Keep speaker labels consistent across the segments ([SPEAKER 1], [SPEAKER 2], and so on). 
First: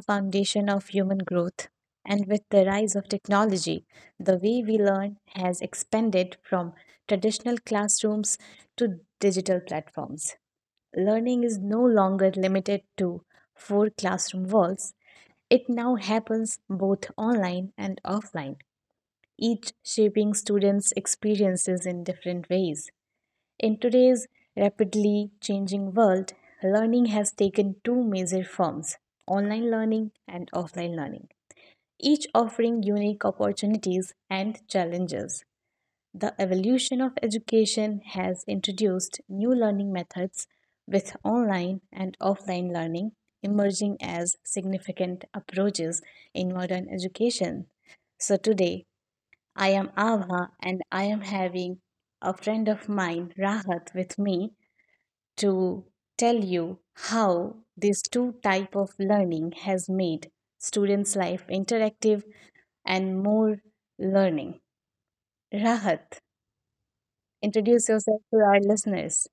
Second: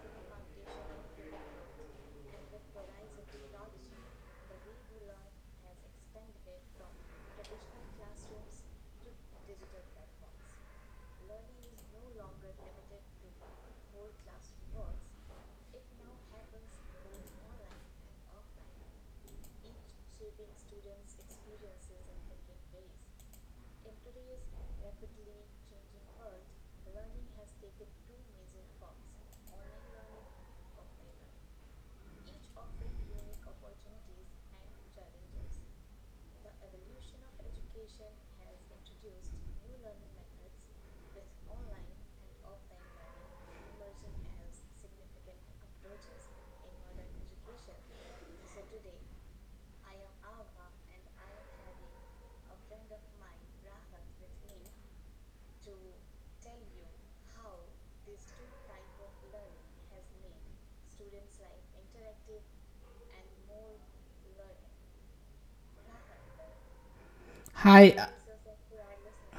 [SPEAKER 1] foundation of human growth, and with the rise of technology, the way we learn has expanded from traditional classrooms to digital platforms. Learning is no longer limited to four classroom walls, it now happens both online and offline, each shaping students' experiences in different ways. In today's rapidly changing world, learning has taken two major forms online learning and offline learning, each offering unique opportunities and challenges. The evolution of education has introduced new learning methods with online and offline learning emerging as significant approaches in modern education. So today, I am Ava and I am having a friend of mine, Rahat, with me to tell you how these two type of learning has made students life interactive and more learning. Rahat,
[SPEAKER 2] Hi,
[SPEAKER 1] introduce yourself to our listeners.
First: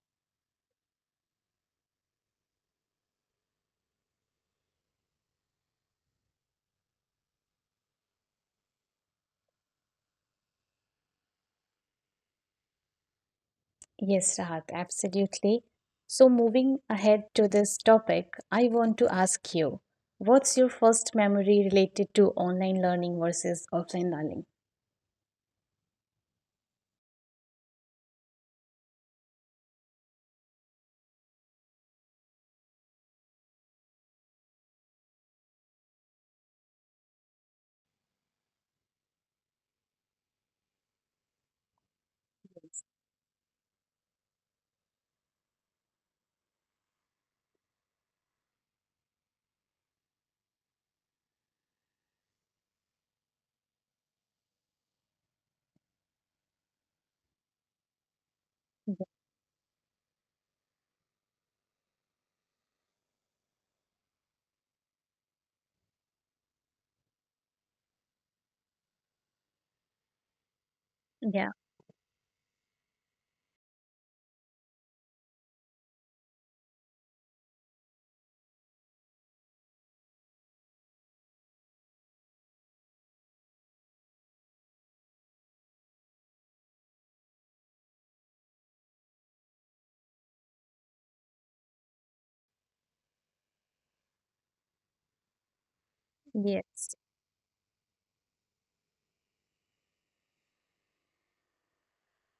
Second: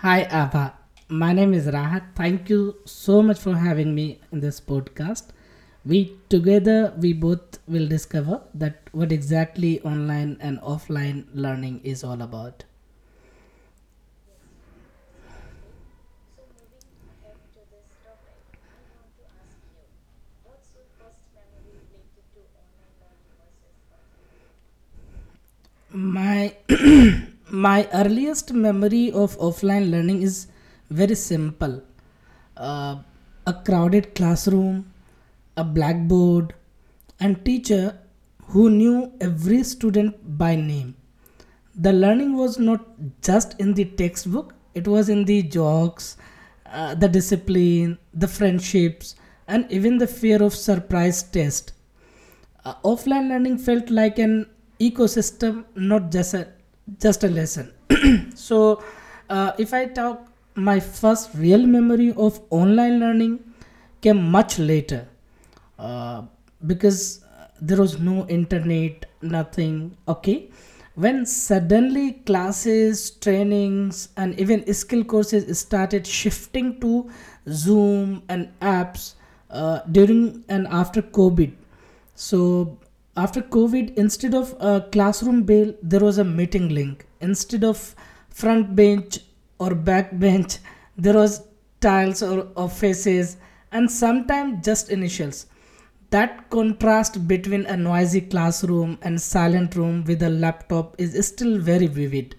[SPEAKER 2] hi, Abha. My name is Rahat. Thank you so much for having me in this podcast. We both will discover that what exactly online and offline learning is all about.
[SPEAKER 1] Yes, Rahat, absolutely. So, moving ahead to this topic, I want to ask you what's your first memory related to online learning versus offline learning?
[SPEAKER 2] My my earliest memory of offline learning is very simple, uh, a crowded classroom, a blackboard, and teacher who knew every student by name. The learning was not just in the textbook, it was in the jokes, the discipline, the friendships, and even the fear of surprise test. Offline learning felt like an ecosystem, not just a just a lesson. so, if I talk, my first real memory of online learning came much later, uh, because there was no internet, nothing. Okay, when
[SPEAKER 1] Yeah,
[SPEAKER 2] suddenly classes, trainings, and even skill courses started shifting to Zoom and apps during and after COVID. So after COVID, instead of a classroom bell, there was a meeting link. Instead of front bench or back bench, there was tiles or faces, and sometimes just initials. That
[SPEAKER 1] yes,
[SPEAKER 2] contrast between a noisy classroom and silent room with a laptop is still very vivid.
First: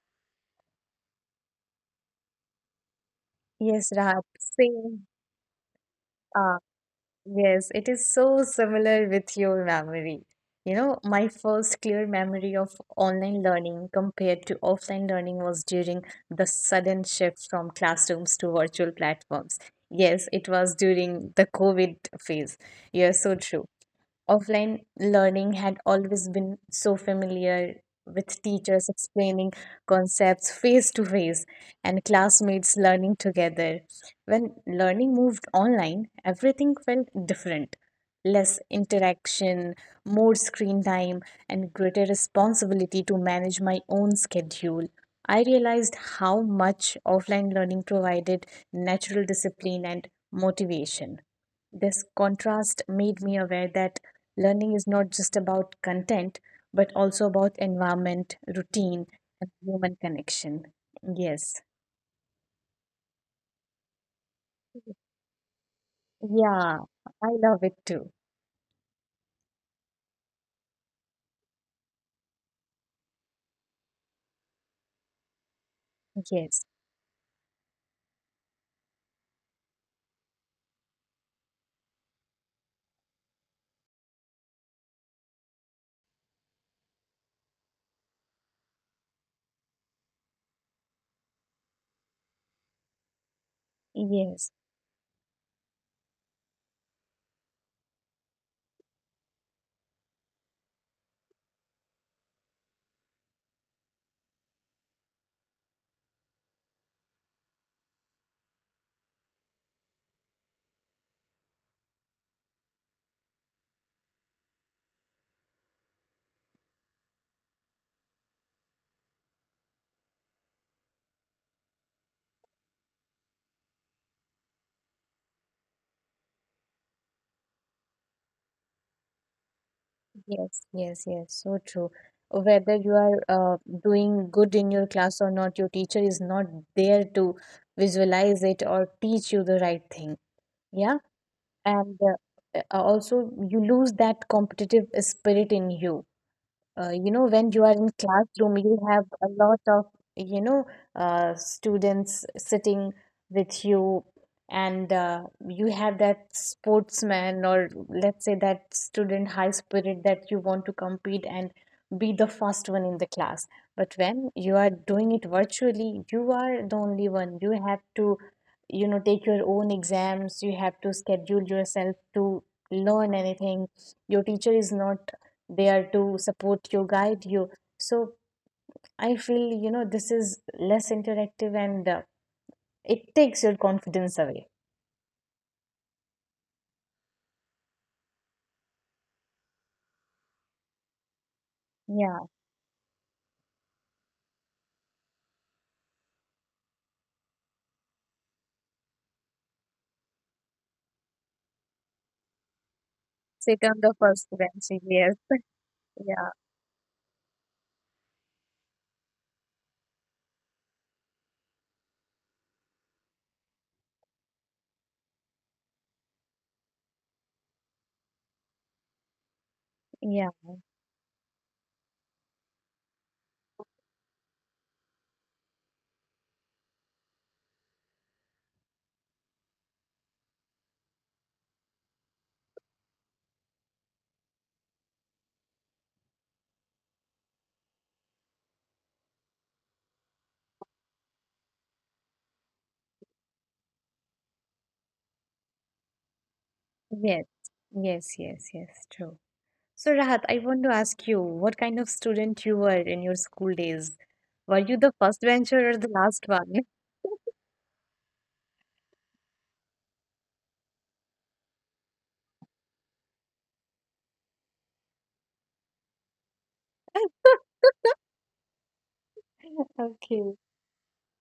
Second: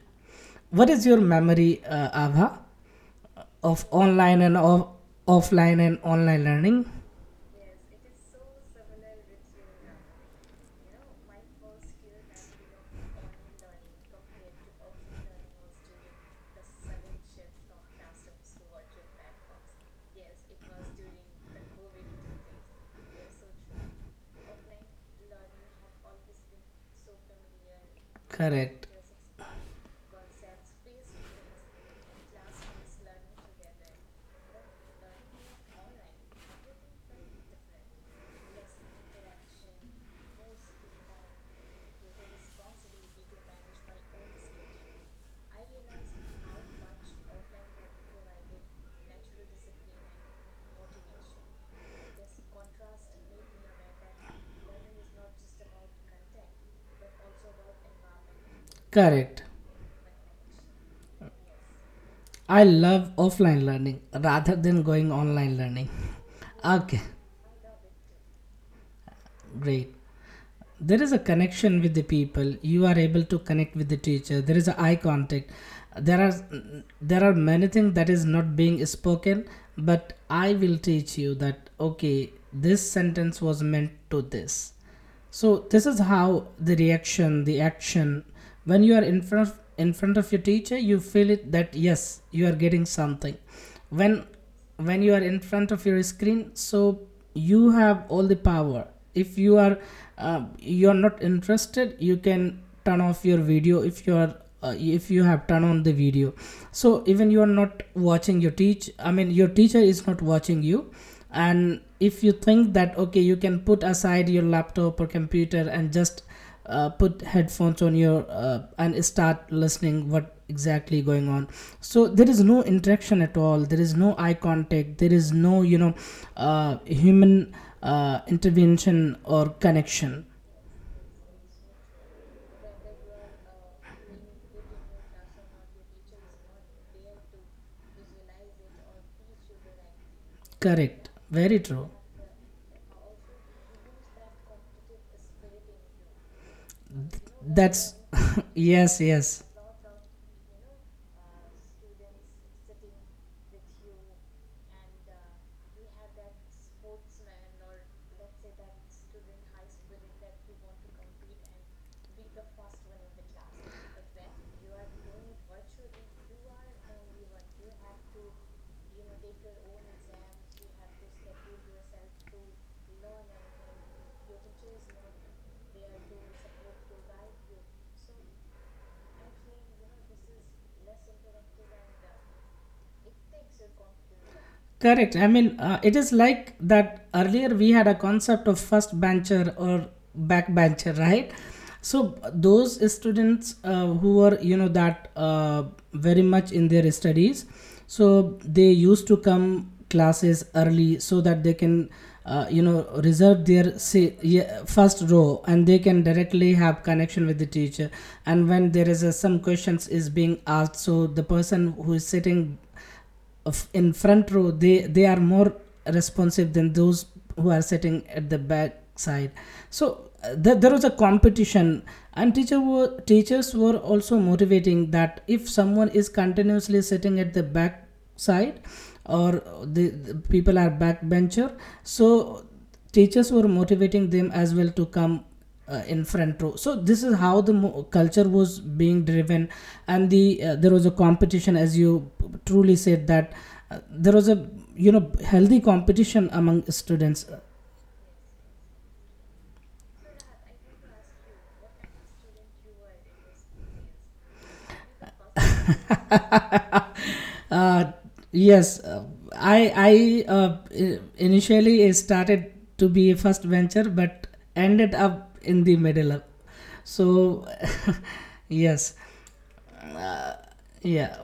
[SPEAKER 2] What is your memory, Ava, of
[SPEAKER 1] yes, Rahat,
[SPEAKER 2] online and off-
[SPEAKER 1] same.
[SPEAKER 2] offline and online
[SPEAKER 1] Uh,
[SPEAKER 2] learning?
[SPEAKER 1] Yes, it is so similar with your memory. You know, my first clear memory of online learning compared to offline learning was during the sudden shift from classrooms to virtual platforms. Yes, it was during the COVID phase. You're so true. Offline learning had always been so familiar with
[SPEAKER 2] Correct.
[SPEAKER 1] teachers explaining concepts face to face and classmates learning together. When learning moved online, everything felt different. Less interaction, more screen time, and greater responsibility to manage my own schedule. I realized how much offline learning provided natural discipline and motivation. This contrast made me aware that learning is not just about content, but also about environment, routine,
[SPEAKER 2] Correct.
[SPEAKER 1] and human connection. Yes.
[SPEAKER 2] I love offline learning rather than going online learning.
[SPEAKER 1] Yeah,
[SPEAKER 2] Okay,
[SPEAKER 1] I love it too.
[SPEAKER 2] great. There is a connection with the people. You are able to connect with the teacher. There is a eye contact. There are
[SPEAKER 1] Yes,
[SPEAKER 2] there are many things that is not being spoken, but I will teach you that okay, this sentence was meant to this. So this is how the reaction, the action, when you are in front of your teacher, you feel it that yes, you are getting something. When
[SPEAKER 1] yes,
[SPEAKER 2] when you are in front of your screen, so you have all the power. If you are you are not interested, you can turn off your video. If you are if you have turned on the video, so even you are not watching your teacher is not watching you. And if you think that okay, you can put aside your laptop or computer and just put headphones on your and start listening what exactly going on. So there is no interaction at all, there is no eye contact, there is no, you know, human intervention or connection.
[SPEAKER 1] yes, yes, yes. So true. Whether you are doing good in your class or not, your teacher is not there to visualize it or teach you the right thing. Yeah.
[SPEAKER 2] Correct, very true.
[SPEAKER 1] And also, you lose that competitive spirit in you, you know when you are in
[SPEAKER 2] That's
[SPEAKER 1] classroom you
[SPEAKER 2] yes,
[SPEAKER 1] have a
[SPEAKER 2] yes.
[SPEAKER 1] lot of you know students sitting with you, and you have that sportsman, or let's say that student high spirit, that you want to compete and be the first one in the class. But when you are doing it virtually, you are the only one. You have to take your own exams, you have to schedule yourself to learn anything. Your teacher is not there to support you, guide you. So I feel this is less interactive, and it takes your confidence away.
[SPEAKER 2] Correct. I mean, it is like that earlier we had a concept of first bencher or back bencher, right? So
[SPEAKER 1] Yeah,
[SPEAKER 2] those students who were, you know, that very much in their studies, so they used to come classes early so that they can, you know, reserve
[SPEAKER 1] sit
[SPEAKER 2] their
[SPEAKER 1] on the
[SPEAKER 2] say,
[SPEAKER 1] first
[SPEAKER 2] yeah,
[SPEAKER 1] bench.
[SPEAKER 2] first
[SPEAKER 1] Yes.
[SPEAKER 2] row, and they can
[SPEAKER 1] Yeah.
[SPEAKER 2] directly have connection with the teacher. And when there is a some questions is being asked, so the person who is sitting in front row, they are more responsive than those who are sitting at the back side. So
[SPEAKER 1] Yeah.
[SPEAKER 2] there was a competition, and teachers were also motivating that if someone is continuously sitting at the back side, or the people are backbencher, so teachers were motivating them as well to come in front row. So this is how the culture was being driven, and the there was a competition, as you truly said that there was a, you know, healthy competition among students.
[SPEAKER 1] Yes. Yes, yes, yes, true. So, Rahat, I want to ask you what kind of student you were in your school days. Were you the first bencher or the last one?
[SPEAKER 2] uh, yes, i i uh, initially started to be a first venture but ended up in the middle, so yes,
[SPEAKER 1] Okay.
[SPEAKER 2] yeah.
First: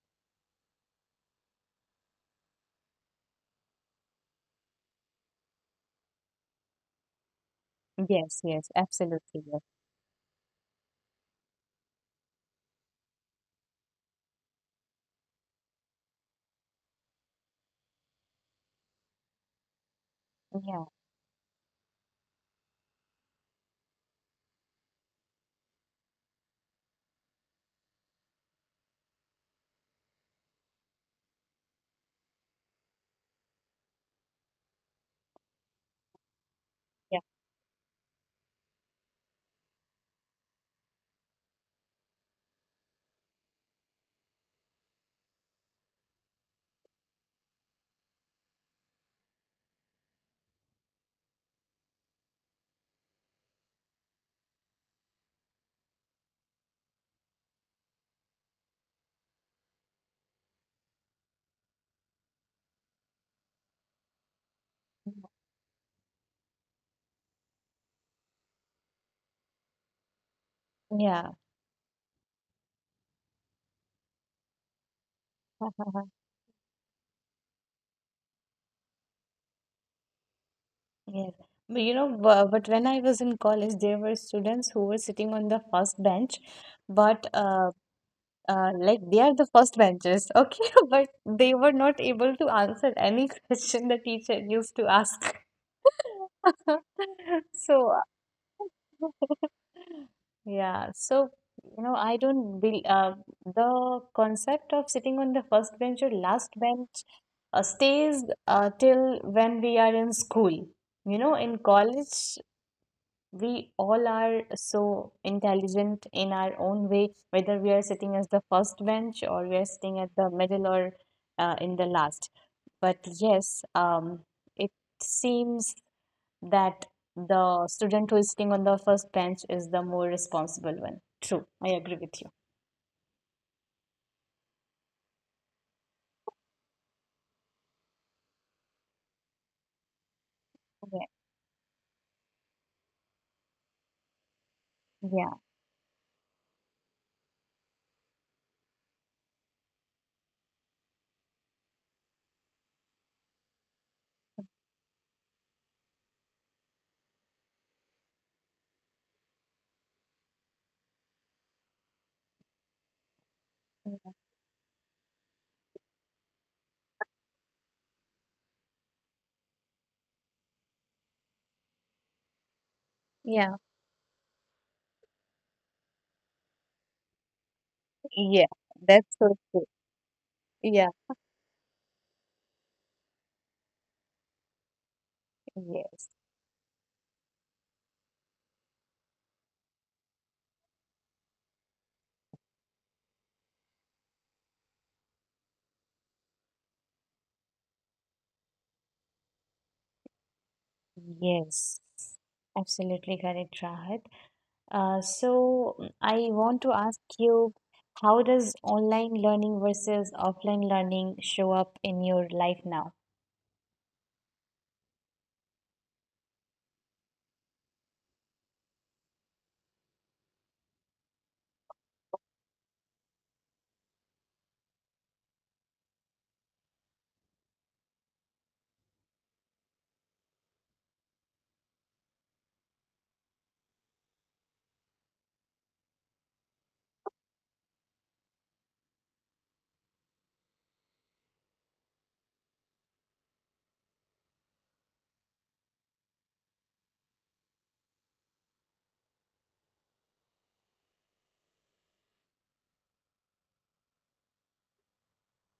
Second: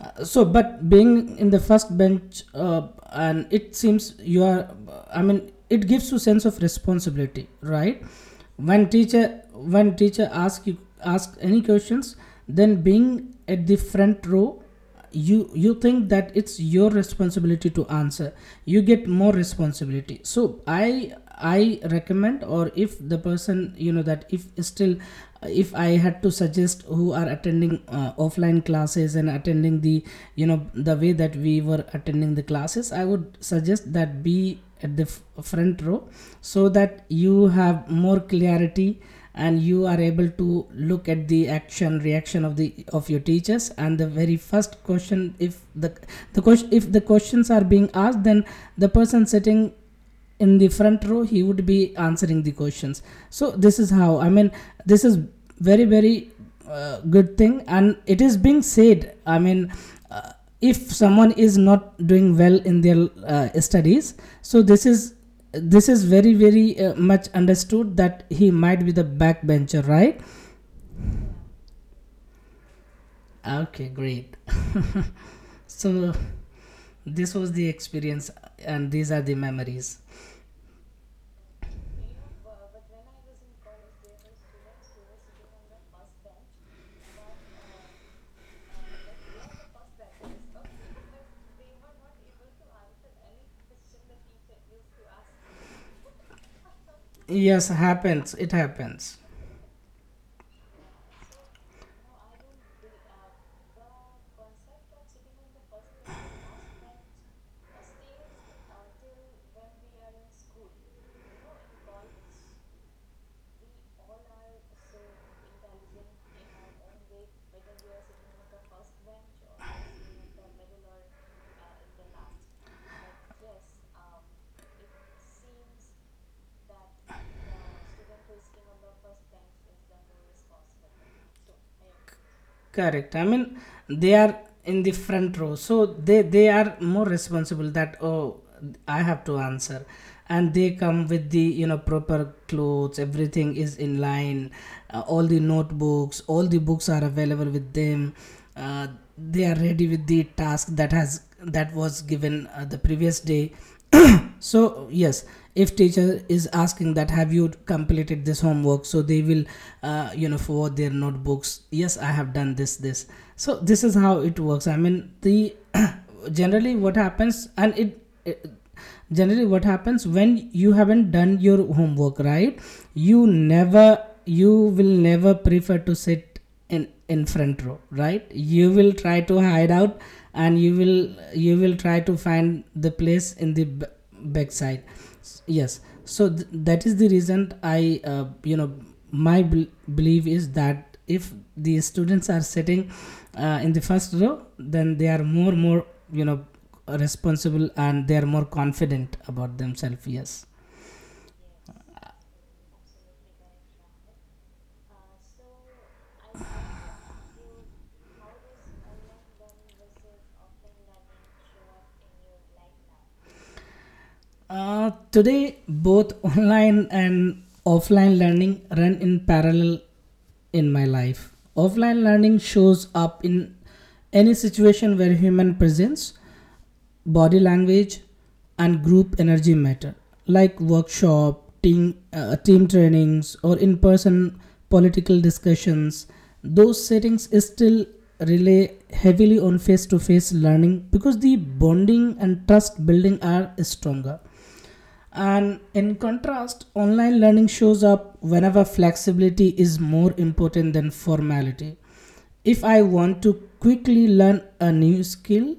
[SPEAKER 2] So but being in the first bench, and it seems you are, I mean, it gives you sense of responsibility, right?
[SPEAKER 1] Yes. Yes.
[SPEAKER 2] when teacher
[SPEAKER 1] Absolutely. Yes.
[SPEAKER 2] when teacher ask you, ask any questions, then being at the front row, you think that it's your responsibility to answer. You get more responsibility, so
[SPEAKER 1] Yeah.
[SPEAKER 2] I recommend, or if the person, you know, that if still, if I had to suggest who are attending offline classes and attending the, you know, the way that we were attending the classes, I would suggest that be at the front row, so that you have more clarity, and you are able to look at the action reaction of the of your teachers. And the very first question, if the questions are being asked, then the person sitting in the front row, he would be answering the questions. So this is how, I mean, this is very very good thing. And it is being said, I mean, uh, if someone is not doing well in their studies, so this
[SPEAKER 1] Yeah.
[SPEAKER 2] is this is very very much understood that he might be the backbencher, right?
[SPEAKER 1] Yeah.
[SPEAKER 2] Okay, great. So this was the experience, and these are the memories.
[SPEAKER 1] Yes. But you know, bu- but when I was in college, there were students who were sitting on the first bench, but like they are the first benches, okay? But they were not able to answer any question the teacher used to ask.
[SPEAKER 2] Yes,
[SPEAKER 1] So
[SPEAKER 2] happens, it happens.
[SPEAKER 1] yeah, so I don't bel the concept of sitting on the first bench or last bench stays till when we are in school. In college, we all are so intelligent in our own way, whether we are sitting as the first bench or we are sitting at the middle or in the last. But yes, it seems that the student who is sitting on the first bench is the more responsible one. True, I agree with you.
[SPEAKER 2] Correct. I mean, they are in the front row, so they are more responsible. That oh, I have to answer, and they
[SPEAKER 1] Yeah,
[SPEAKER 2] come with the, you know, proper clothes. Everything is in line. All
[SPEAKER 1] yeah,
[SPEAKER 2] the notebooks, all the books are available with them, uh, they are ready with the task that has that was given the previous day. So yes, if teacher is asking that have you completed this homework, so they will, you know, forward their notebooks, yes I have done this this. So this is how it works, I mean, the generally what happens, and it generally what happens when you haven't done your homework, right? you
[SPEAKER 1] yeah,
[SPEAKER 2] never you will never prefer to sit it in front row, right?
[SPEAKER 1] yeah.
[SPEAKER 2] You will
[SPEAKER 1] That's
[SPEAKER 2] try
[SPEAKER 1] so
[SPEAKER 2] to
[SPEAKER 1] true.
[SPEAKER 2] hide out, and you
[SPEAKER 1] Yeah,
[SPEAKER 2] will you will try to find the place in the backside. Yes.
[SPEAKER 1] yes,
[SPEAKER 2] So that is the reason I, you know, my belief is that if the students are sitting in the first row, then they are more more, you know, responsible, and they are more confident about themselves, yes.
[SPEAKER 1] yes, absolutely correct, Rahad. So I want to ask you, how does online learning versus offline learning show up in your life now?
[SPEAKER 2] Today, both online and offline learning run in parallel in my life. Offline learning shows up in any situation where human presence, body language, and group energy matter, like workshop, team, team trainings, or in person political discussions. Those settings still rely heavily on face to face learning, because the bonding and trust building are stronger. And in contrast, online learning shows up whenever flexibility is more important than formality. If I want to quickly learn a new skill,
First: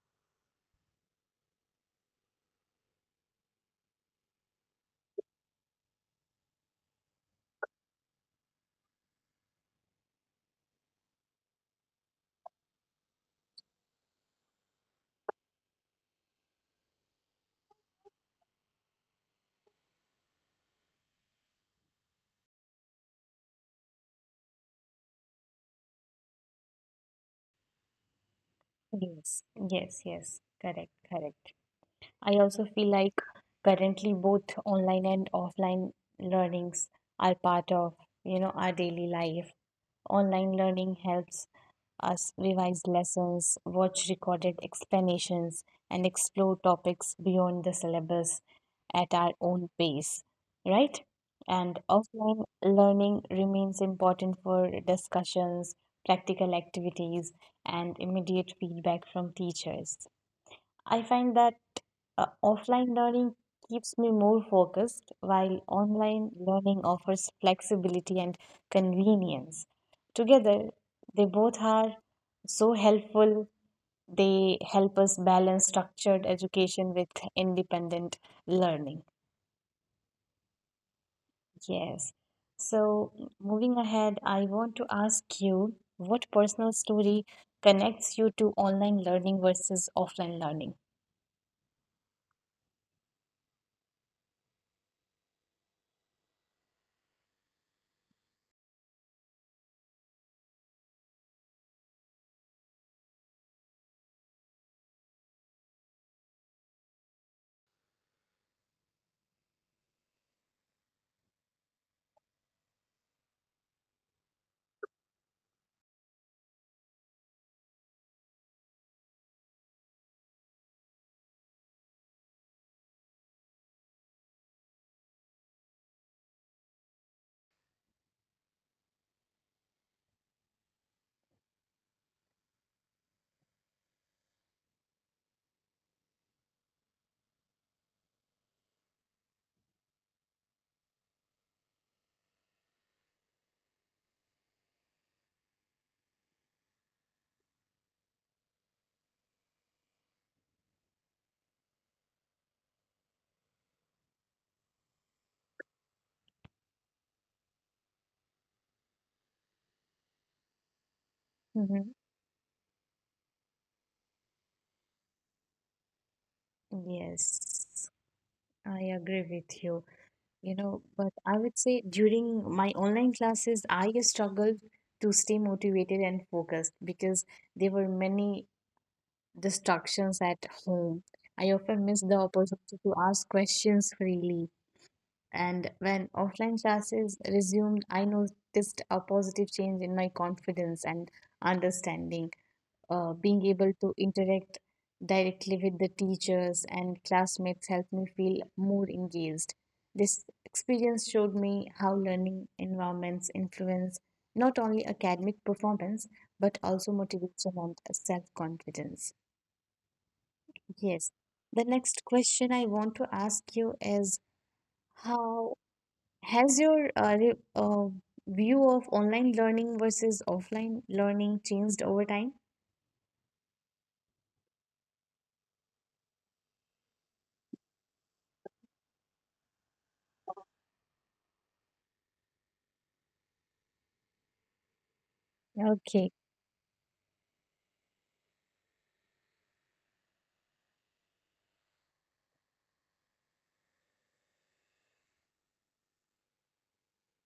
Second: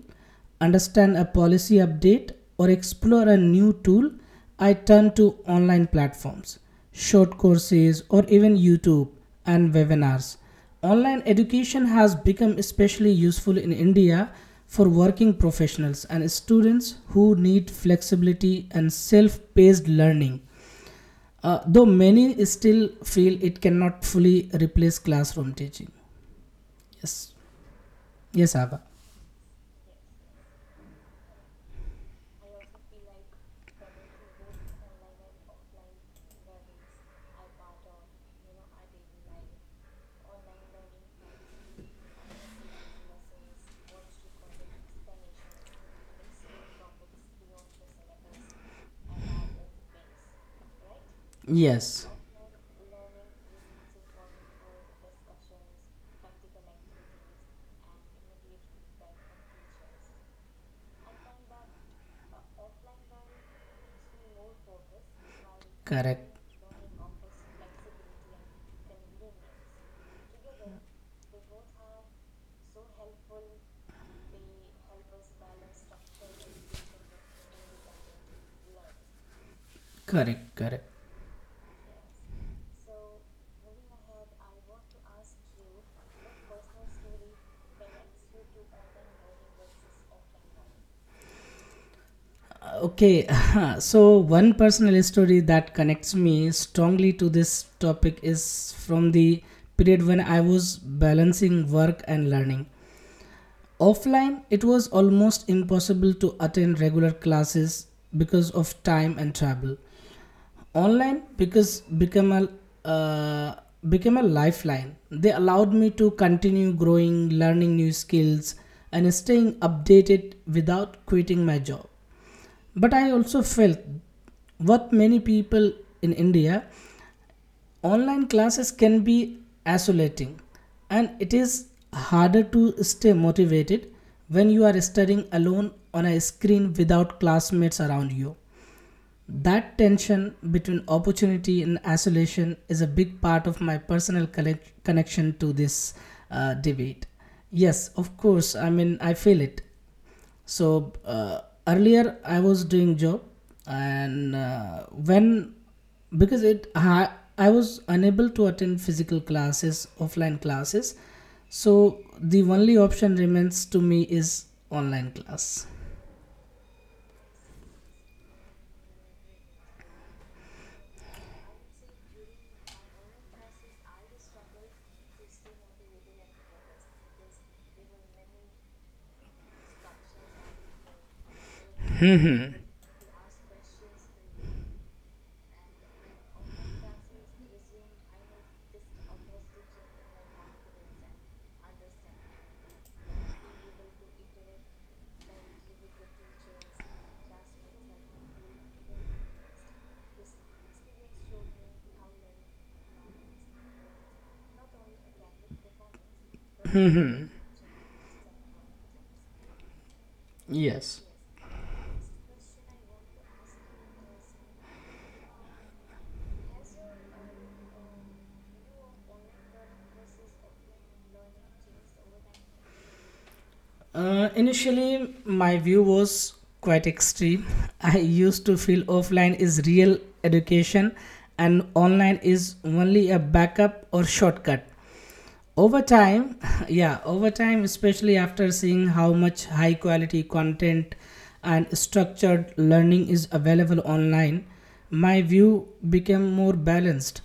[SPEAKER 2] understand a policy update, or explore a new tool, I turn to online platforms, short courses, or even YouTube and webinars. Online education has become especially useful in India for working professionals and students who need flexibility and self paced learning, though many still feel it cannot fully replace classroom teaching. Yes. Yes, Abba.
[SPEAKER 1] Yes. Yes, yes, correct, correct. I also feel like currently both online and offline learnings are part of, our daily life. Online learning helps us revise lessons, watch recorded explanations, and explore topics beyond the syllabus at our own pace, right? And
[SPEAKER 2] Yes,
[SPEAKER 1] offline learning remains important for discussions, practical activities, and immediate feedback from teachers. I find that offline learning keeps me more focused, while online
[SPEAKER 2] correct.
[SPEAKER 1] learning offers flexibility and convenience. Together, they both are so helpful. They help us balance structured education with independent learning.
[SPEAKER 2] Correct, correct.
[SPEAKER 1] Yes. So, moving ahead, I want to ask you what personal story connects you to online learning versus offline learning?
[SPEAKER 2] Okay, so one personal story that connects me strongly to this topic is from the period when I was balancing work and learning. Offline, it was almost impossible to attend regular classes because of time and travel. Online because become a uh, became a lifeline. They allowed me to continue growing, learning new skills, and staying updated without quitting my job. But I also felt what many people in India, online classes can be isolating, and it is harder to stay motivated when you are studying alone on a screen without classmates around you. That tension between opportunity and isolation is a big part of my personal connection to this debate. Yes, of course, I mean, I feel it. So earlier I was doing job, and when because it I was unable to attend physical classes, offline classes,
[SPEAKER 1] Hmm.
[SPEAKER 2] so the only option remains to me is online class.
[SPEAKER 1] Yes. I agree with you. But I would say during my online classes, I struggled to stay motivated and focused because there were many distractions at home. I often missed the opportunity to ask questions freely. And when offline classes resumed, I noticed a positive change in my confidence and understanding. Being able to interact directly with the teachers and classmates helped me feel more engaged. This experience showed me how learning environments influence not only academic performance but also motivation and self confidence.
[SPEAKER 2] Yes.
[SPEAKER 1] Yes. The next question I want to ask you is how has your view of online learning versus offline learning changed over time?
[SPEAKER 2] Initially, my view was quite extreme. I used to feel offline is real education and online is only a backup or shortcut. Over
[SPEAKER 1] Okay.
[SPEAKER 2] time, yeah, over time, especially after seeing how much high quality content and structured learning is available online, my view became more balanced.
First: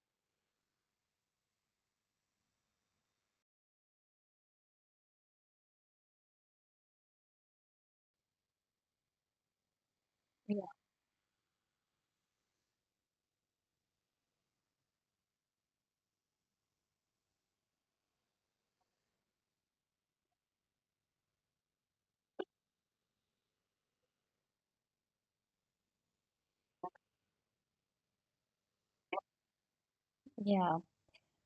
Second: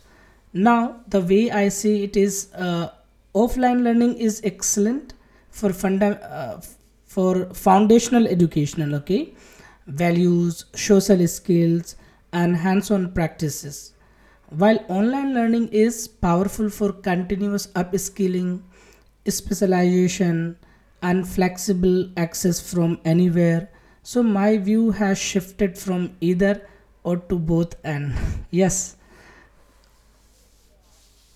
[SPEAKER 2] Now the way I see it is, offline learning is excellent for for foundational educational, okay,
[SPEAKER 1] Yeah.
[SPEAKER 2] values, social skills, and hands on practices, while online learning is powerful for continuous upskilling, specialization, and flexible access from anywhere. So my view has shifted from either or to both and. Yes.
[SPEAKER 1] Yeah.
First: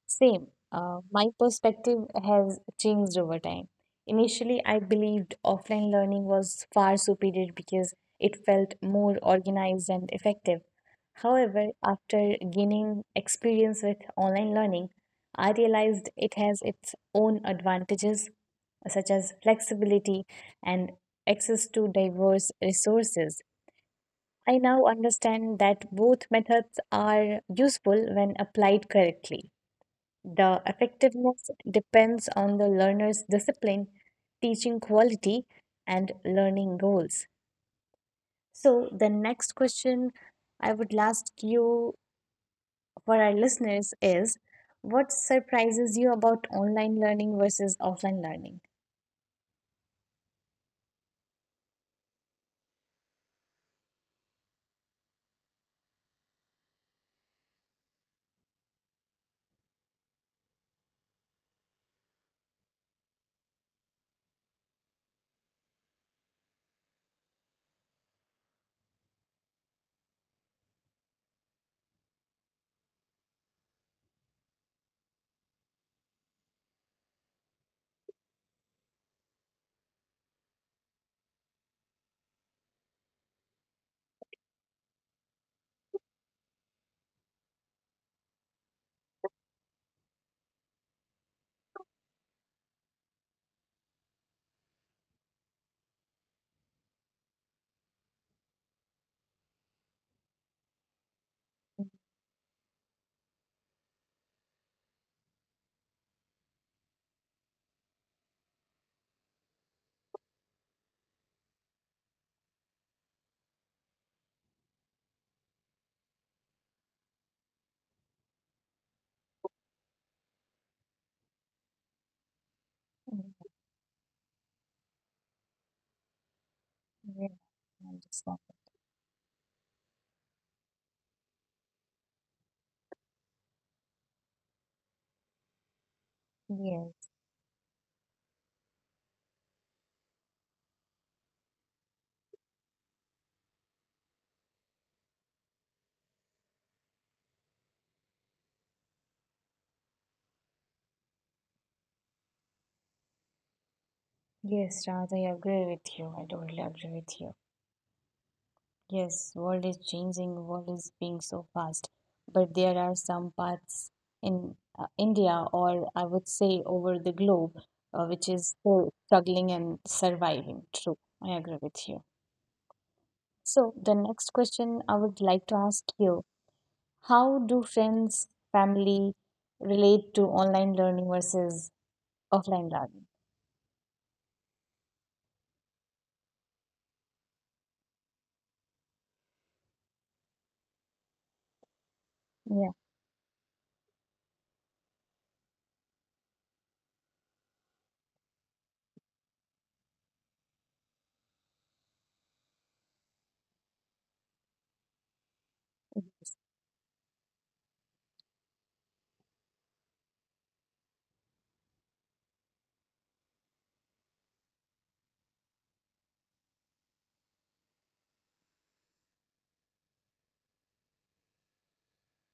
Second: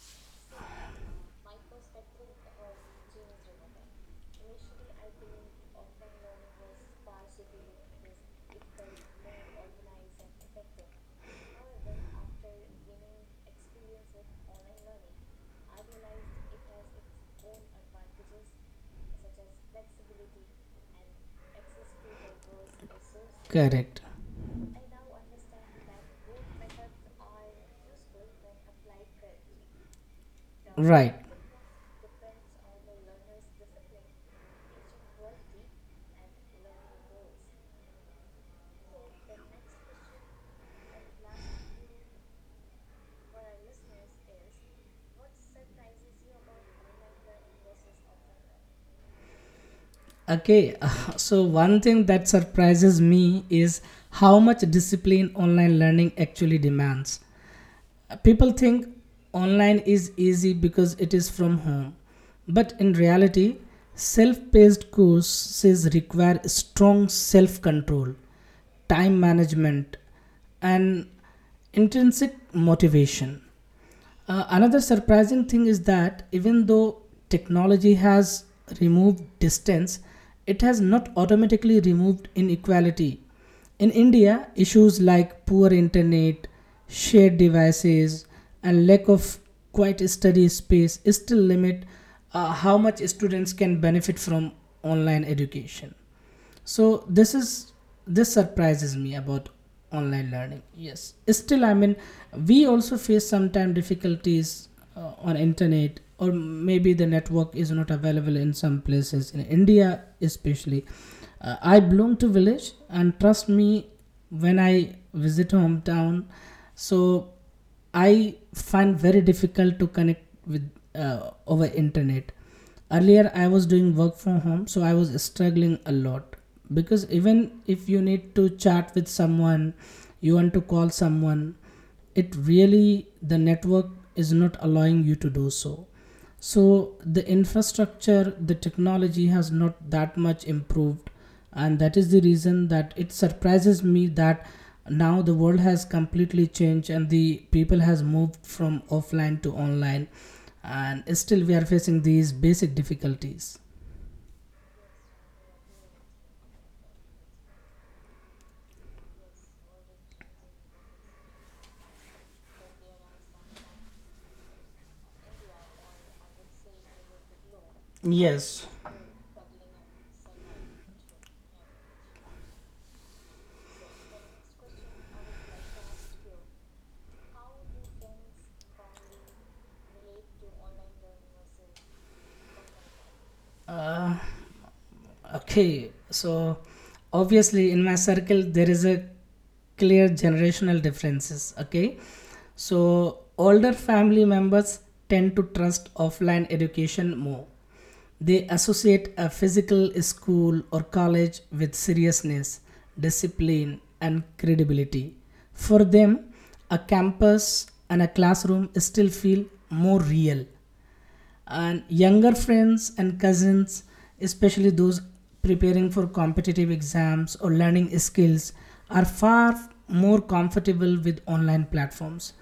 [SPEAKER 1] Same. My perspective has changed over time. Initially, I believed offline learning was far superior because it felt more organized and effective. However, after gaining experience with online learning, I realized it has its own advantages, such as flexibility and access to diverse resources.
[SPEAKER 2] Correct.
[SPEAKER 1] I now understand that both methods are useful when applied correctly. The
[SPEAKER 2] Right.
[SPEAKER 1] effectiveness depends on the learner's discipline, teaching quality, and learning goals. So, the next question I would ask you for our listeners is what surprises you about online learning versus offline learning?
[SPEAKER 2] Okay. So, one thing that surprises me is how much discipline online learning actually demands. People think online is easy because it is from home, but in reality, self paced courses require strong self control, time management, and intrinsic motivation. Another surprising thing is that even though technology has removed distance, it has not automatically removed inequality. In India, issues like poor internet, shared devices, and lack of quiet study space still limit how much students can benefit from online education. So this surprises me about online learning. Yes, still, I mean, we also face sometimes difficulties on internet, or maybe the network is not available in some places in India, especially I belong to village, and trust me, when I visit hometown, so I find very difficult to connect with over internet. Earlier,
[SPEAKER 1] Mm.
[SPEAKER 2] I was doing work from home, so I was struggling a lot, because
[SPEAKER 1] Yeah,
[SPEAKER 2] even if
[SPEAKER 1] I
[SPEAKER 2] you need
[SPEAKER 1] understand.
[SPEAKER 2] to chat with someone, you want to call someone, it really the network is not allowing you to do so. So
[SPEAKER 1] Yeah,
[SPEAKER 2] the infrastructure, the technology has not that much improved, and that is the reason that it surprises me that now the world has completely changed and the people has moved from offline to online, and still we are facing these basic difficulties.
[SPEAKER 1] yes, Raja, I agree with you. I totally agree with you. Yes, world is changing, world is being so fast. But there are some parts in India, or I would say over the globe, which is
[SPEAKER 2] Yes.
[SPEAKER 1] still struggling and surviving. True, I agree with you. So the next question I would like to ask you, how do friends, family relate to online learning versus offline learning?
[SPEAKER 2] Uh, Okay, so obviously in my circle there is a clear generational differences. Okay,
[SPEAKER 1] Yeah,
[SPEAKER 2] so older family members tend to trust offline education more. They associate a physical school or college with seriousness, discipline, and credibility. For them, a campus and a classroom still feel more real, and younger friends and cousins, especially those preparing for competitive exams or learning skills, are far more comfortable with online platforms.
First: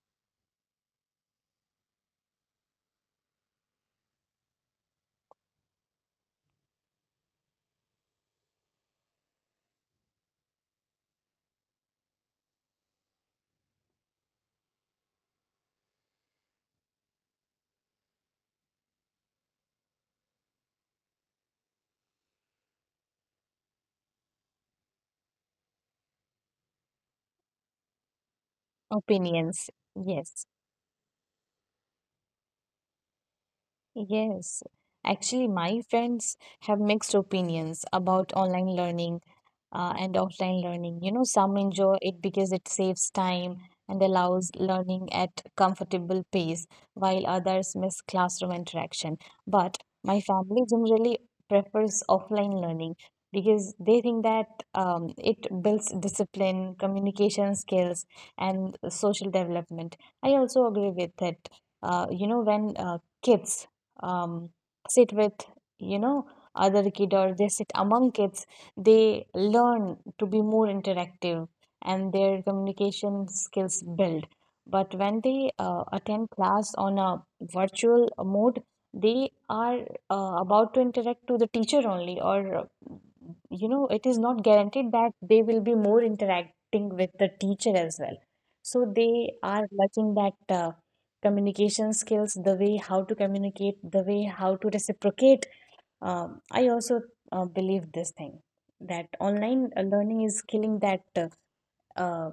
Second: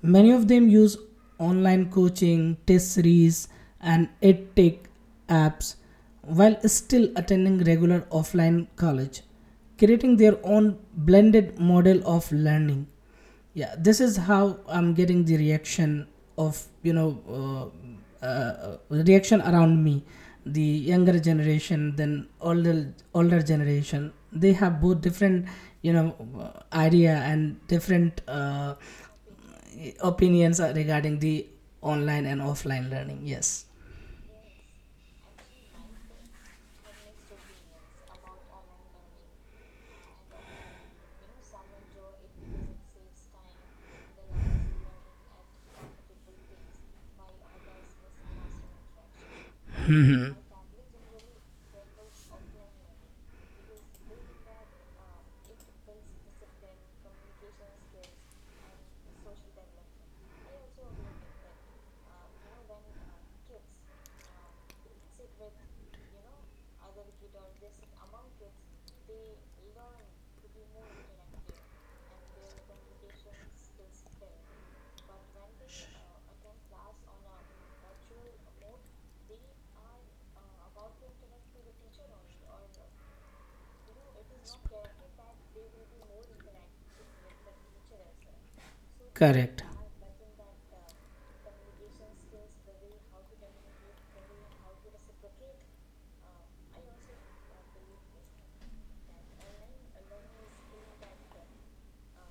[SPEAKER 2] Many of them use online coaching, test series, and edtech apps while still attending regular offline college, creating their own blended model of learning. Yeah, this is how I'm getting the reaction of uh, reaction around me. The younger generation than older older generation, they have both different, you know idea and different
[SPEAKER 1] opinions. Yes.
[SPEAKER 2] opinions regarding the online and offline learning. Yes.
[SPEAKER 1] Yes, actually, my friends have mixed opinions about online learning and offline learning. Some enjoy it because it saves time and allows learning at comfortable pace, while others miss classroom interaction. But my family generally prefers offline learning because they think that it builds discipline, communication skills, and social development. I also agree with it. When kids um, sit with you know other kid, or they sit among kids, they learn to be more interactive, and their communication skills build. But when they attend class on a virtual mode, they are about to interact to the teacher only, or it is not guaranteed that they will be more interacting with the teacher as well. So they
[SPEAKER 2] Correct,
[SPEAKER 1] are lacking that communication skills, the way how to communicate, the way how to reciprocate. I also believe this thing that online learning is killing that uh,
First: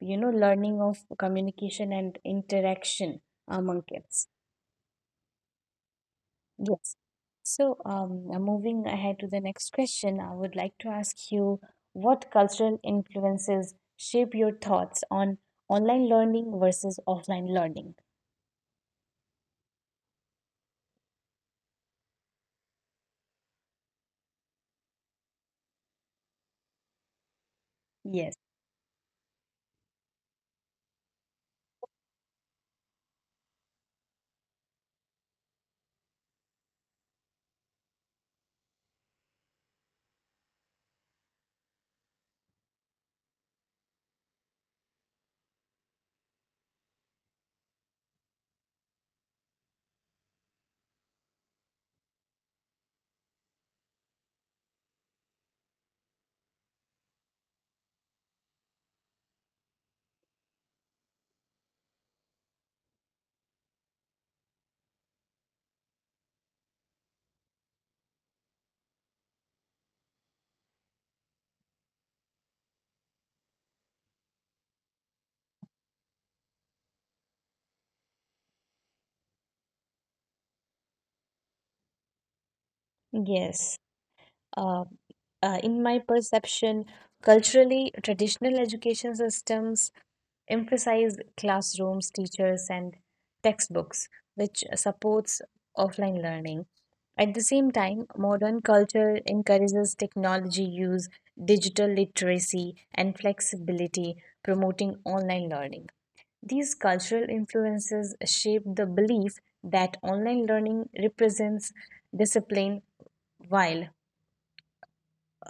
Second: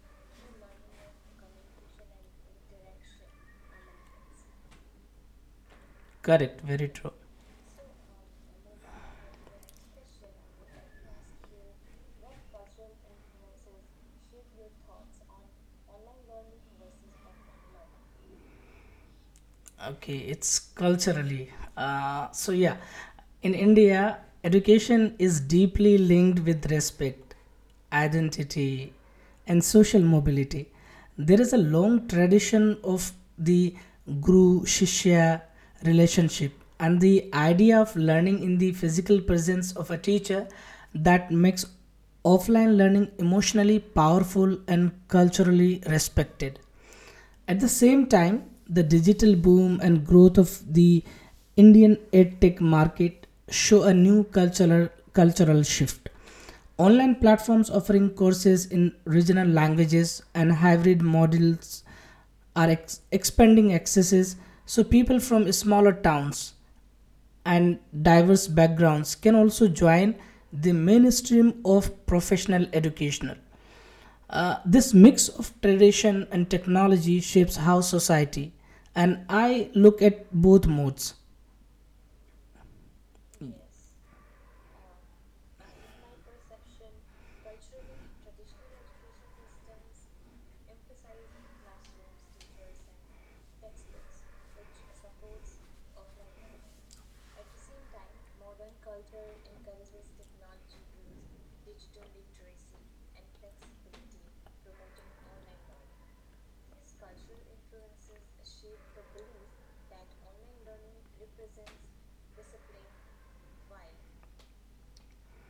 [SPEAKER 1] learning of communication and interaction among kids.
[SPEAKER 2] correct, very
[SPEAKER 1] Yes.
[SPEAKER 2] true.
[SPEAKER 1] So, moving ahead to the next question, I would like to ask you what cultural influences shape your thoughts on online learning versus offline learning.
[SPEAKER 2] Okay, it's culturally, so yeah, in India, education is deeply linked with respect,
[SPEAKER 1] Yes,
[SPEAKER 2] identity, and social mobility. There is a long tradition of the guru shishya relationship and the idea of learning in the physical presence of a teacher. That makes offline learning emotionally powerful and culturally respected. At the same time, the digital boom and growth of the Indian edtech market show a new cultural shift. Online platforms offering courses in regional languages and hybrid models are expanding accesses, so people from smaller towns and diverse backgrounds can also join the mainstream of professional educational. This mix of tradition and technology shapes how society, and I, look at both modes.
[SPEAKER 1] yes. Uh, uh, in my perception, culturally, traditional education systems emphasize classrooms, teachers, and textbooks, which supports offline learning. At the same time, modern culture encourages technology use, digital literacy, and flexibility, promoting online learning. These cultural influences shape the belief that online learning represents discipline, while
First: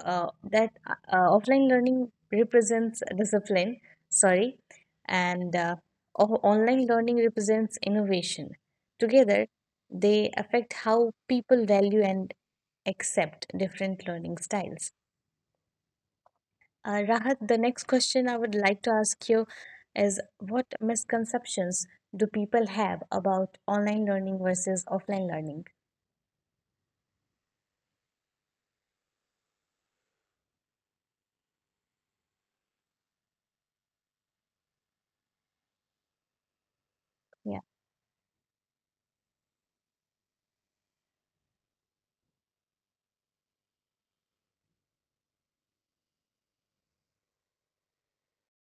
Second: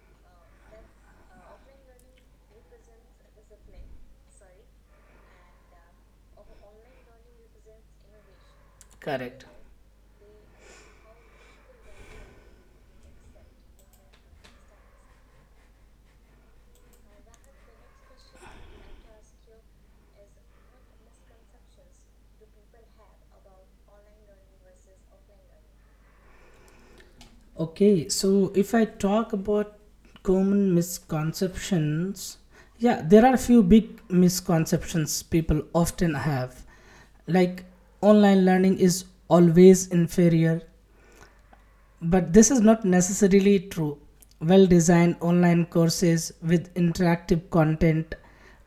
[SPEAKER 1] that offline learning represents discipline, sorry, and online learning represents innovation.
[SPEAKER 2] Correct.
[SPEAKER 1] Together, they affect how people value and accept different learning styles. Rahat, the next question I would like to ask you is what misconceptions do people have about online learning versus offline learning?
[SPEAKER 2] Okay, so if I talk about common misconceptions, yeah, there are a few big misconceptions people often have.
[SPEAKER 1] Yeah.
[SPEAKER 2] Like, online learning is always inferior, but this is not necessarily true. Well designed online courses with interactive content,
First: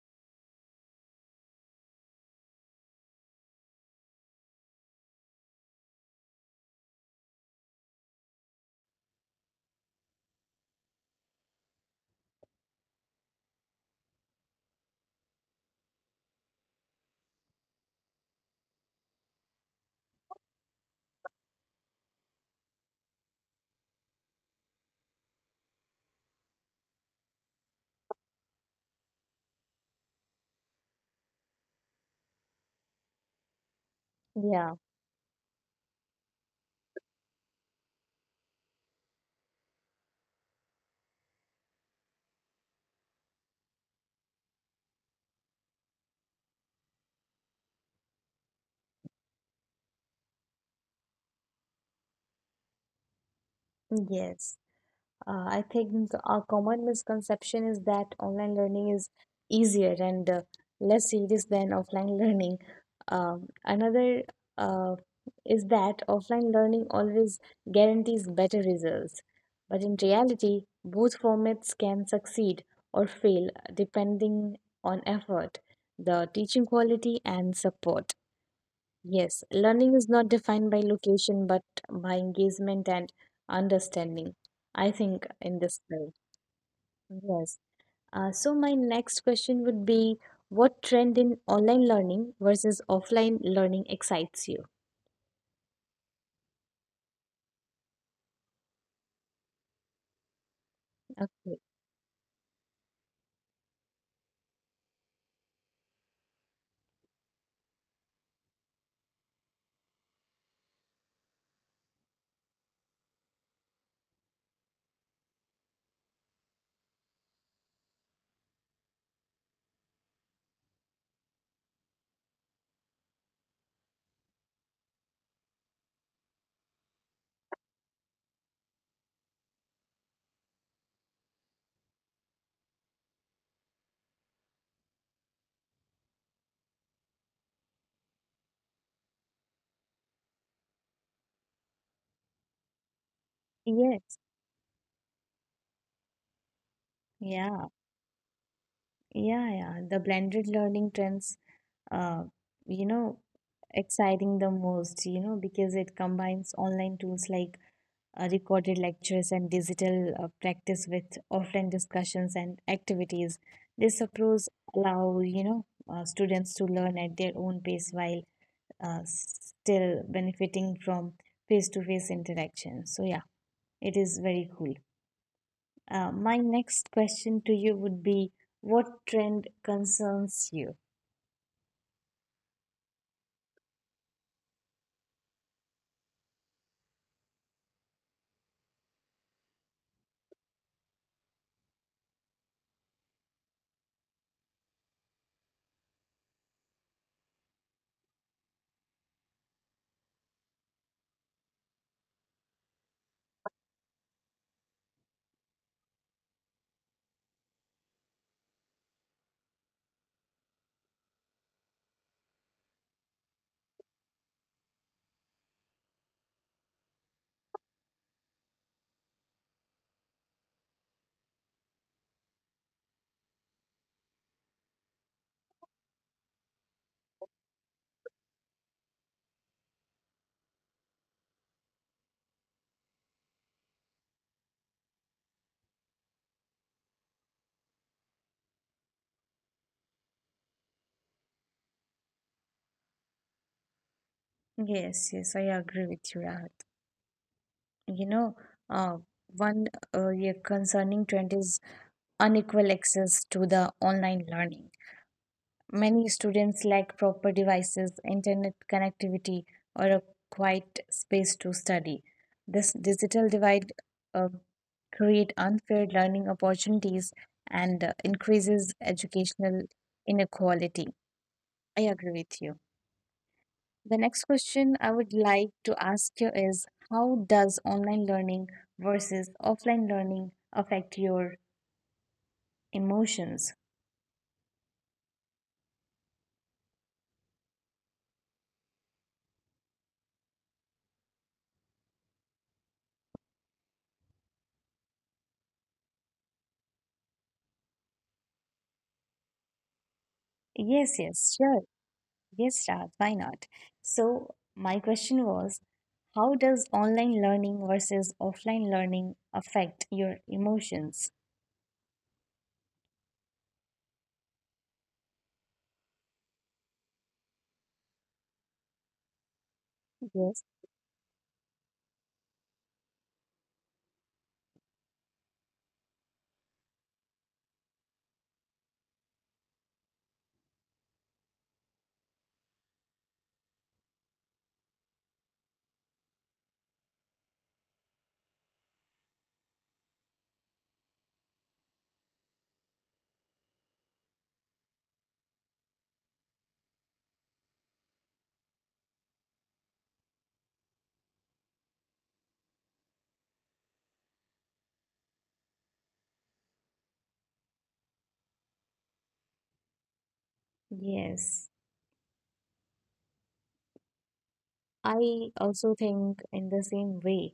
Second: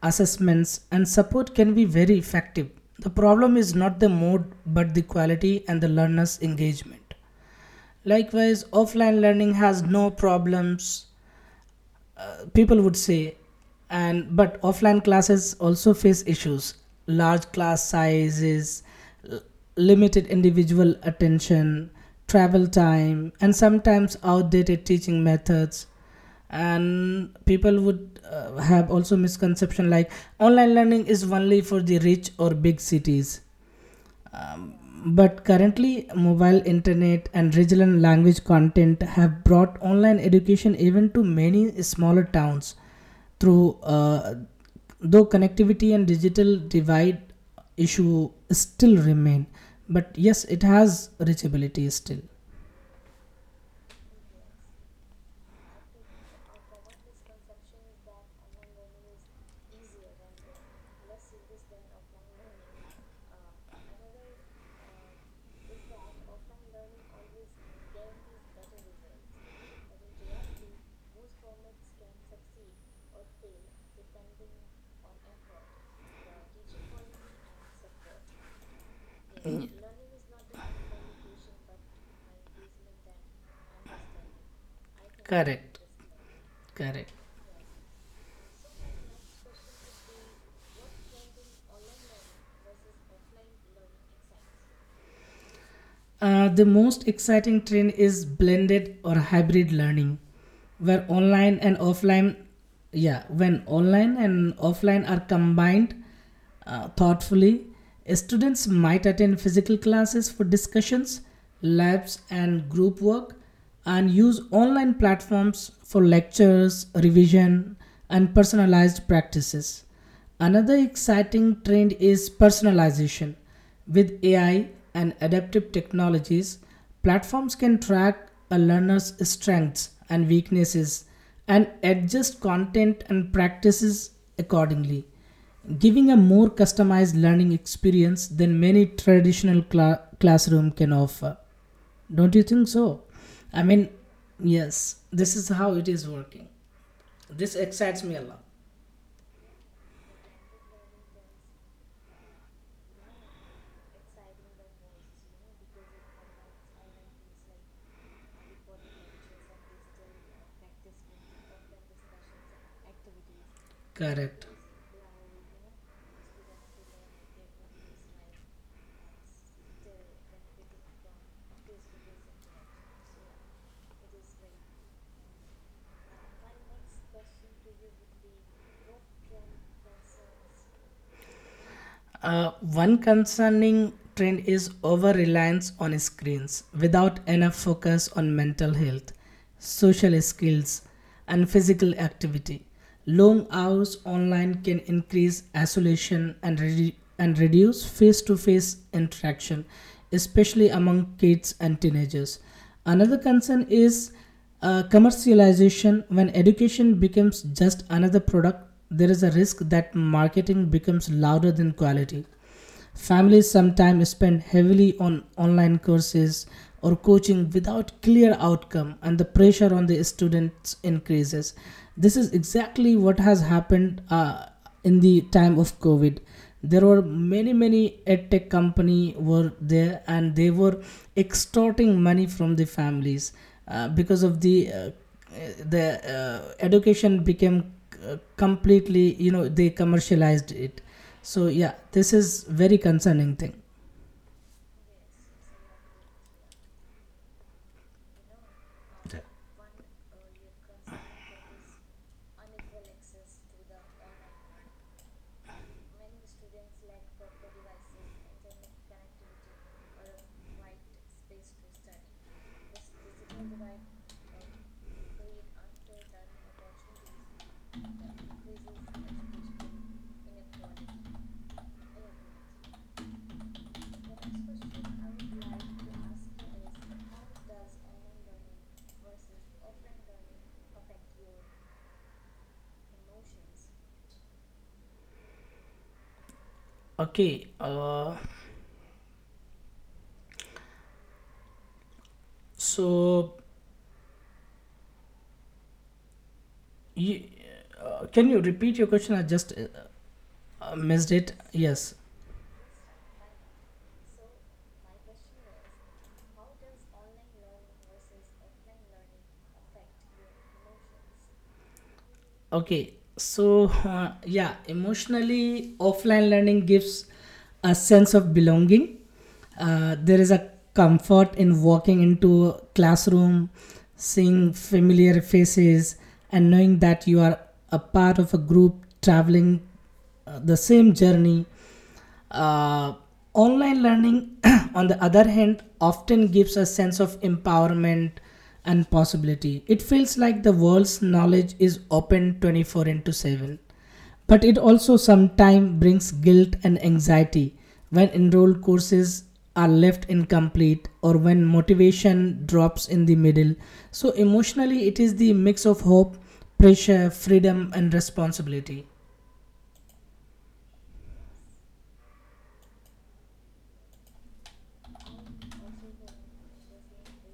[SPEAKER 2] assessments, and support can be very effective. The problem is not the mode but the quality and the learner's engagement. Likewise, offline learning has no problems, people would say, and but offline classes also face issues: large class sizes, l- limited individual attention, travel time, and sometimes outdated teaching methods. And people would have also misconception like online learning is only for the rich or big cities. um,
[SPEAKER 1] Yeah.
[SPEAKER 2] But currently, mobile internet and regional language content have brought online education even to many smaller towns. Through Though connectivity and digital divide issue still remain, but yes, it has reachability still.
[SPEAKER 1] Yes. I think a common misconception is that online learning is easier and less serious than offline learning. Another uh, is that offline learning always guarantees better results. But in reality, both formats can succeed or fail depending on effort, the teaching quality, and support. Yes, learning is not defined by location but by engagement and understanding. I think in
[SPEAKER 2] Correct,
[SPEAKER 1] this way.
[SPEAKER 2] correct.
[SPEAKER 1] Yes. So my next question would be, what trend in online learning versus offline learning excites you?
[SPEAKER 2] The most exciting trend is blended or hybrid learning, where online
[SPEAKER 1] Okay.
[SPEAKER 2] and offline, yeah, when online and offline are combined thoughtfully, students might attend physical classes for discussions, labs, and group work, and use online platforms for lectures, revision, and personalized practices. Another exciting trend is personalization. With AI and adaptive technologies, platforms can track a learner's strengths and weaknesses and adjust content and practices accordingly, giving a more customized learning experience than many traditional classroom can offer. Don't you think so? I mean,
[SPEAKER 1] Yes.
[SPEAKER 2] yes, this is how it is working. This
[SPEAKER 1] Yeah.
[SPEAKER 2] excites me a lot.
[SPEAKER 1] Yeah, yeah. The blended learning trends uh you know exciting the most, because it combines online tools like recorded lectures and digital practice with offline discussions and activities. This approach
[SPEAKER 2] Correct.
[SPEAKER 1] allow students to learn at their own pace while still benefiting from face-to-face interaction. So yeah, it is very cool. My next question to you would be, what trend concerns you?
[SPEAKER 2] One concerning trend is over reliance on screens without enough focus on mental health, social skills, and physical activity. Long hours online can increase isolation and reduce face to face interaction, especially among kids and teenagers. Another concern is commercialization. When education becomes just another product, there is a risk that marketing becomes louder than quality. Families sometimes spend heavily on online courses or coaching without clear outcome, and the pressure on the students increases. This is exactly what has happened in the time of covid. There were many edtech company were there, and they were extorting money from the families because of the uh, education became completely, they commercialized it. So yeah, this is very concerning thing.
[SPEAKER 1] Yes, yes, I agree with you, Rahul. You know, uh, one yeah, concerning trend is unequal access to the online learning. Many students lack proper devices, internet connectivity, or a quiet space to study. This digital divide uh, create unfair learning opportunities and increases educational inequality. I agree with you. The next question I would like to ask you is, how does online learning versus offline learning affect your emotions?
[SPEAKER 2] Okay, so you, can you repeat your question? I just
[SPEAKER 1] Yes,
[SPEAKER 2] missed it.
[SPEAKER 1] yes, sure.
[SPEAKER 2] Yes.
[SPEAKER 1] Yes, Raj, why not? So, my question was, how does online learning versus offline learning affect your emotions?
[SPEAKER 2] Okay, so yeah, emotionally, offline learning gives a sense of belonging. There is
[SPEAKER 1] Yes.
[SPEAKER 2] a comfort in walking into a classroom, seeing familiar faces, and knowing that you are a part of a group traveling the same journey. Uh, Online learning, on the other hand, often gives a sense of empowerment and possibility. It feels like the world's knowledge is open 24 into 7. But it also sometimes brings guilt and anxiety when enrolled courses are left incomplete or when motivation drops in the middle. So, emotionally, it is the mix of hope, pressure, freedom, and responsibility.
[SPEAKER 1] Yes. I also think in the same way.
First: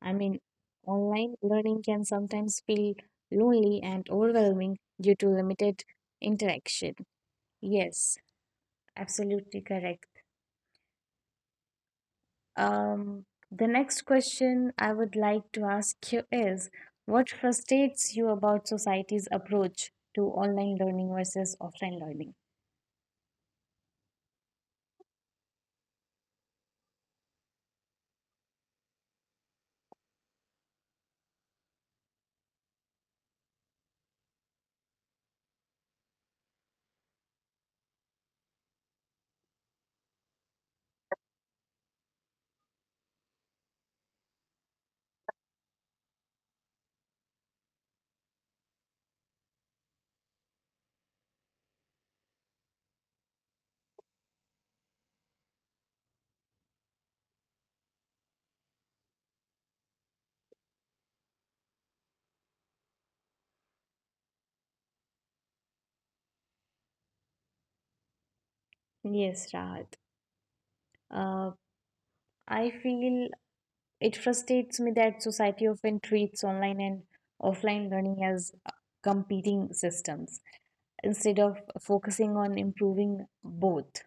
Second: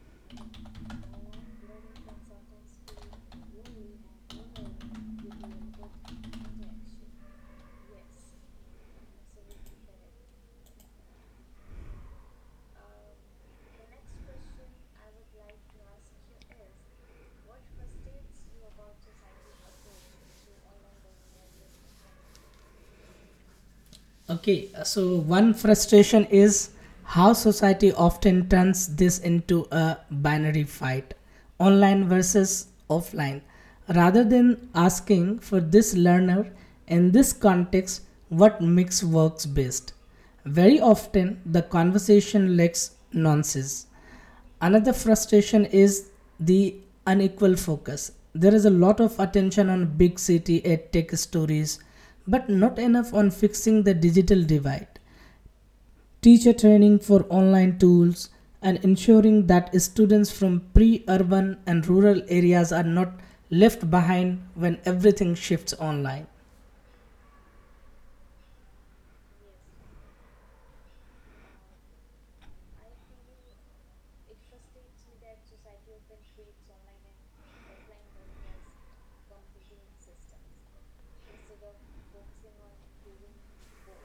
[SPEAKER 1] I mean, online learning can sometimes feel lonely and overwhelming due to limited interaction. Yes, absolutely correct. Um, the next question I would like to ask you is what frustrates you about society's approach to online learning versus offline learning?
[SPEAKER 2] Okay, so one frustration is how society often turns this into a binary fight, online versus offline, rather than asking, for this learner in this context, what mix works best. Very often, the conversation lacks nuances. Another frustration is the unequal focus. There is a lot of attention on big city edtech stories, but not enough on fixing the digital divide, teacher training for online tools, and ensuring that students from pre urban and rural areas are not left behind when everything shifts online.
[SPEAKER 1] Yes, Rahat. Uh, I feel it frustrates me that society often treats online and offline learning as competing systems, instead of focusing on improving both,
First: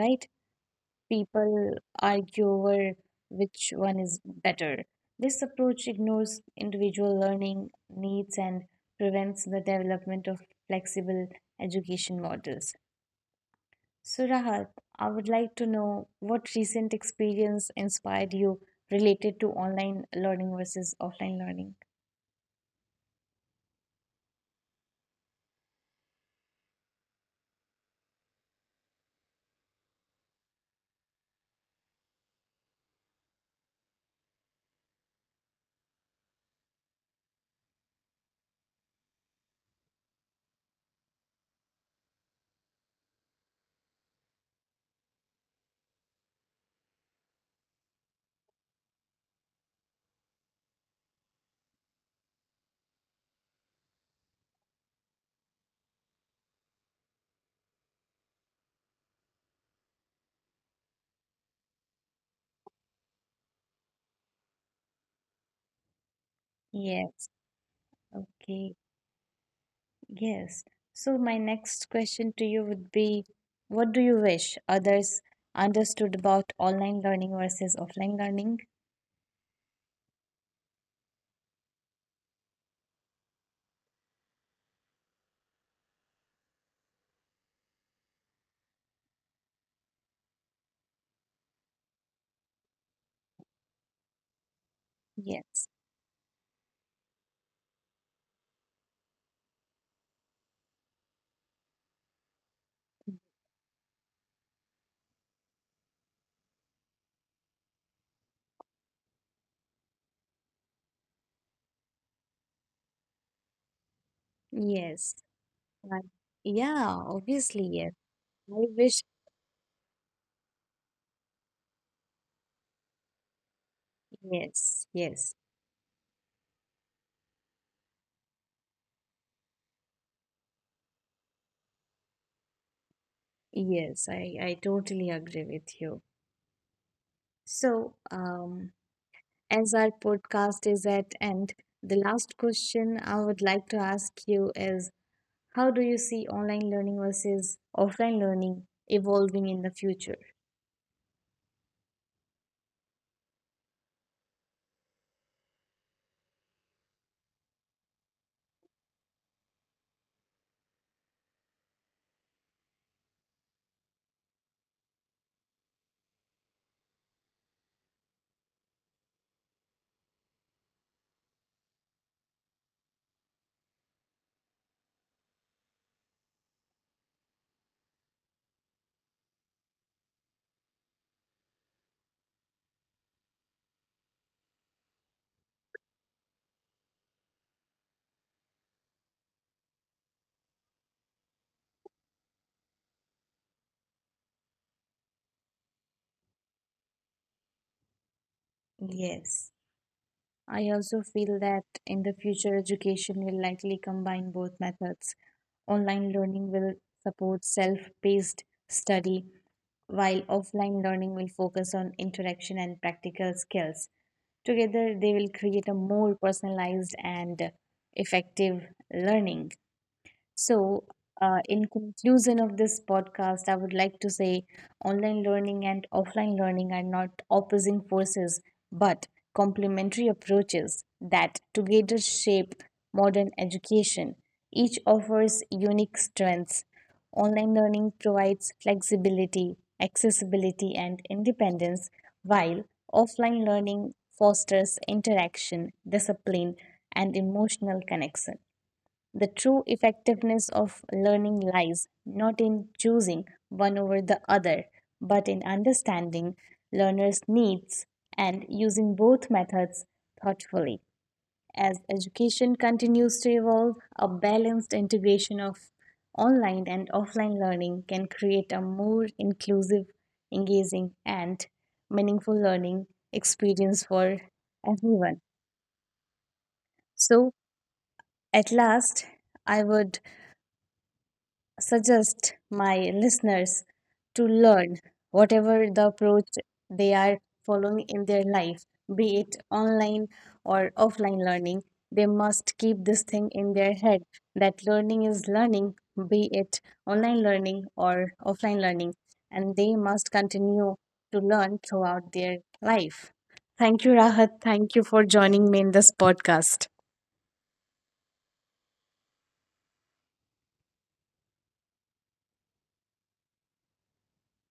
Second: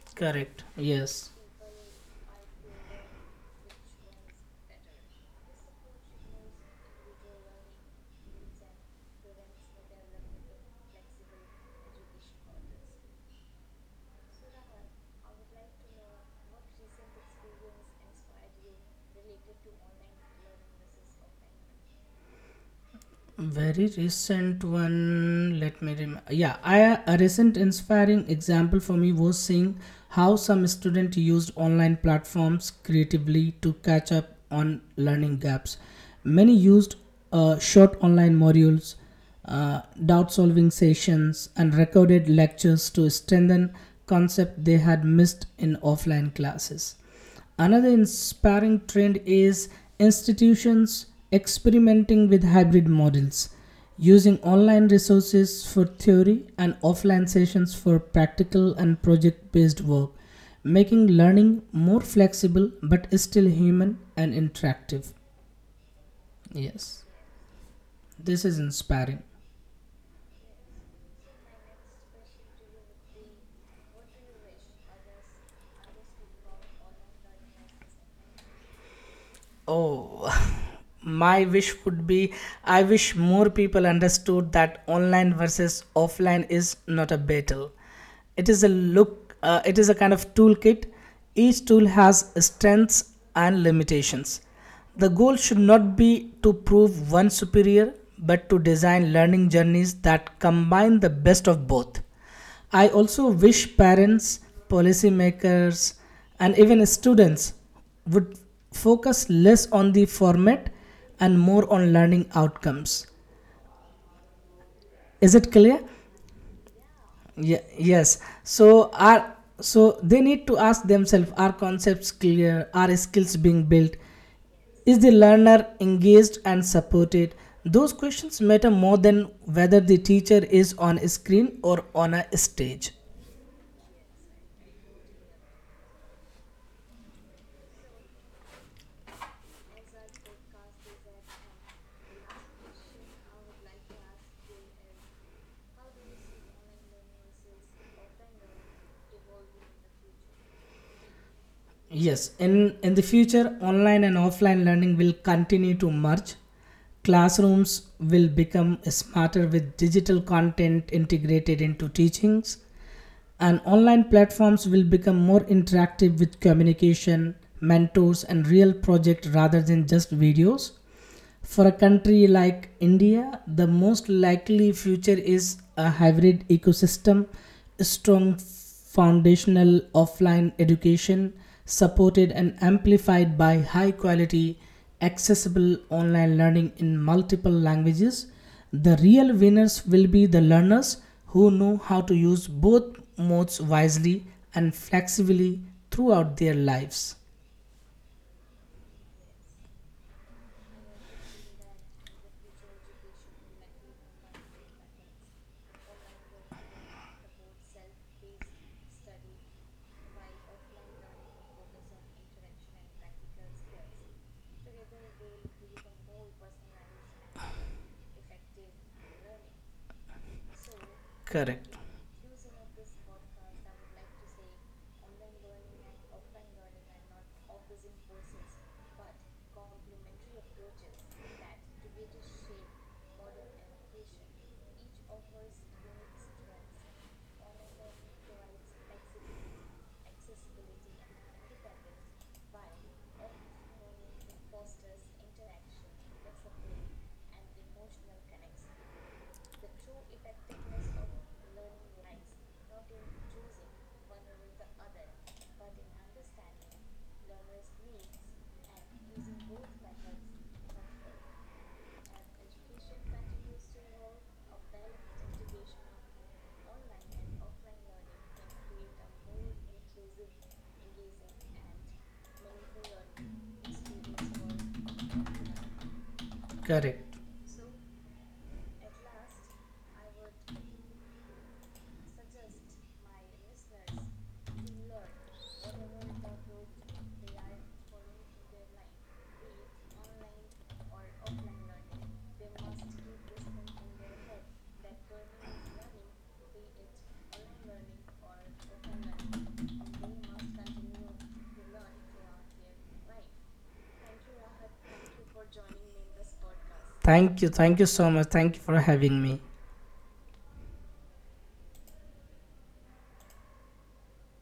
[SPEAKER 1] right?
[SPEAKER 2] Correct, yes.
[SPEAKER 1] People argue over which one is better. This approach ignores individual learning needs and prevents the development of flexible education models. So, Rahat, I would like to know what recent experience inspired you related to online learning versus offline learning?
[SPEAKER 2] Very recent one. Let me remember. Yeah, a recent inspiring example for me was seeing how some student used online platforms creatively to catch up on learning gaps. Many used short online modules, doubt solving sessions, and recorded lectures to strengthen concept they had missed in offline classes. Another inspiring trend is institutions experimenting with hybrid models, using online resources for theory and offline sessions for practical and project based work, making learning more flexible but still human and interactive. Yes,
[SPEAKER 1] Yes,
[SPEAKER 2] this is
[SPEAKER 1] okay.
[SPEAKER 2] inspiring.
[SPEAKER 1] Yes. So my next question to you would be, what do you wish others understood about online learning versus offline learning?
[SPEAKER 2] Oh, my wish would be, I wish more people understood that online versus offline is not a battle. It is a kind of toolkit. Each tool has strengths and limitations. The goal should
[SPEAKER 1] Yes.
[SPEAKER 2] not be to prove one superior, but to design learning journeys that combine the best of both. I also wish parents, policymakers, and even students would focus less on the format and more on learning outcomes.
[SPEAKER 1] Yes.
[SPEAKER 2] Is it clear?
[SPEAKER 1] Right. Yeah,
[SPEAKER 2] Ye-
[SPEAKER 1] obviously, yes.
[SPEAKER 2] yes.
[SPEAKER 1] I
[SPEAKER 2] So
[SPEAKER 1] wish,
[SPEAKER 2] are so they need to ask themselves: Are concepts clear? Are skills being built?
[SPEAKER 1] yes,
[SPEAKER 2] Is the
[SPEAKER 1] yes,
[SPEAKER 2] learner engaged and supported? Those questions matter more than whether the teacher is on a screen or on a stage.
[SPEAKER 1] yes. I totally agree with you. So, as our podcast is at end, the last question I would like to ask you is, how do you see online learning versus offline learning evolving in the future?
[SPEAKER 2] Yes, in the future, online and offline learning will continue to merge. Classrooms will become smarter with digital content integrated into teachings, and online platforms will become more interactive with communication, mentors, and real project rather than just videos. For a country like India, the most likely future is a hybrid ecosystem: strong foundational offline education, supported and amplified by high quality, accessible online learning in multiple languages. The real winners will be the learners who know how to use both modes wisely and flexibly throughout their lives.
[SPEAKER 1] Yes, I also feel that in the future, education will likely combine both methods. Online learning will support self-paced study, while offline learning will focus on interaction and practical skills. Together, they will create a more personalized and effective learning. So, in
[SPEAKER 2] Correct.
[SPEAKER 1] conclusion of this podcast, I would like to say online learning and offline learning are not opposing forces but complementary approaches that together shape modern education. Each offers unique strengths. Online learning provides flexibility, accessibility, and independence, while offline learning fosters interaction, discipline, and emotional connection. The true effectiveness of learning lies not in choosing one over the other, but in understanding learners' needs and using both methods thoughtfully. As education continues to evolve, a balanced integration of online and offline learning can create a more inclusive, engaging, and meaningful learning experience for everyone.
[SPEAKER 2] Correct.
[SPEAKER 1] So, at last, I would suggest my listeners to learn whatever the approach they are following in their life, be it online or offline learning. They must keep this thing in their head that learning is learning, be it online learning or offline learning, and they must continue to learn throughout their life. Thank you, Rahat. Thank you for joining me in this podcast.
[SPEAKER 2] Thank you. Thank you so much. Thank you for having me.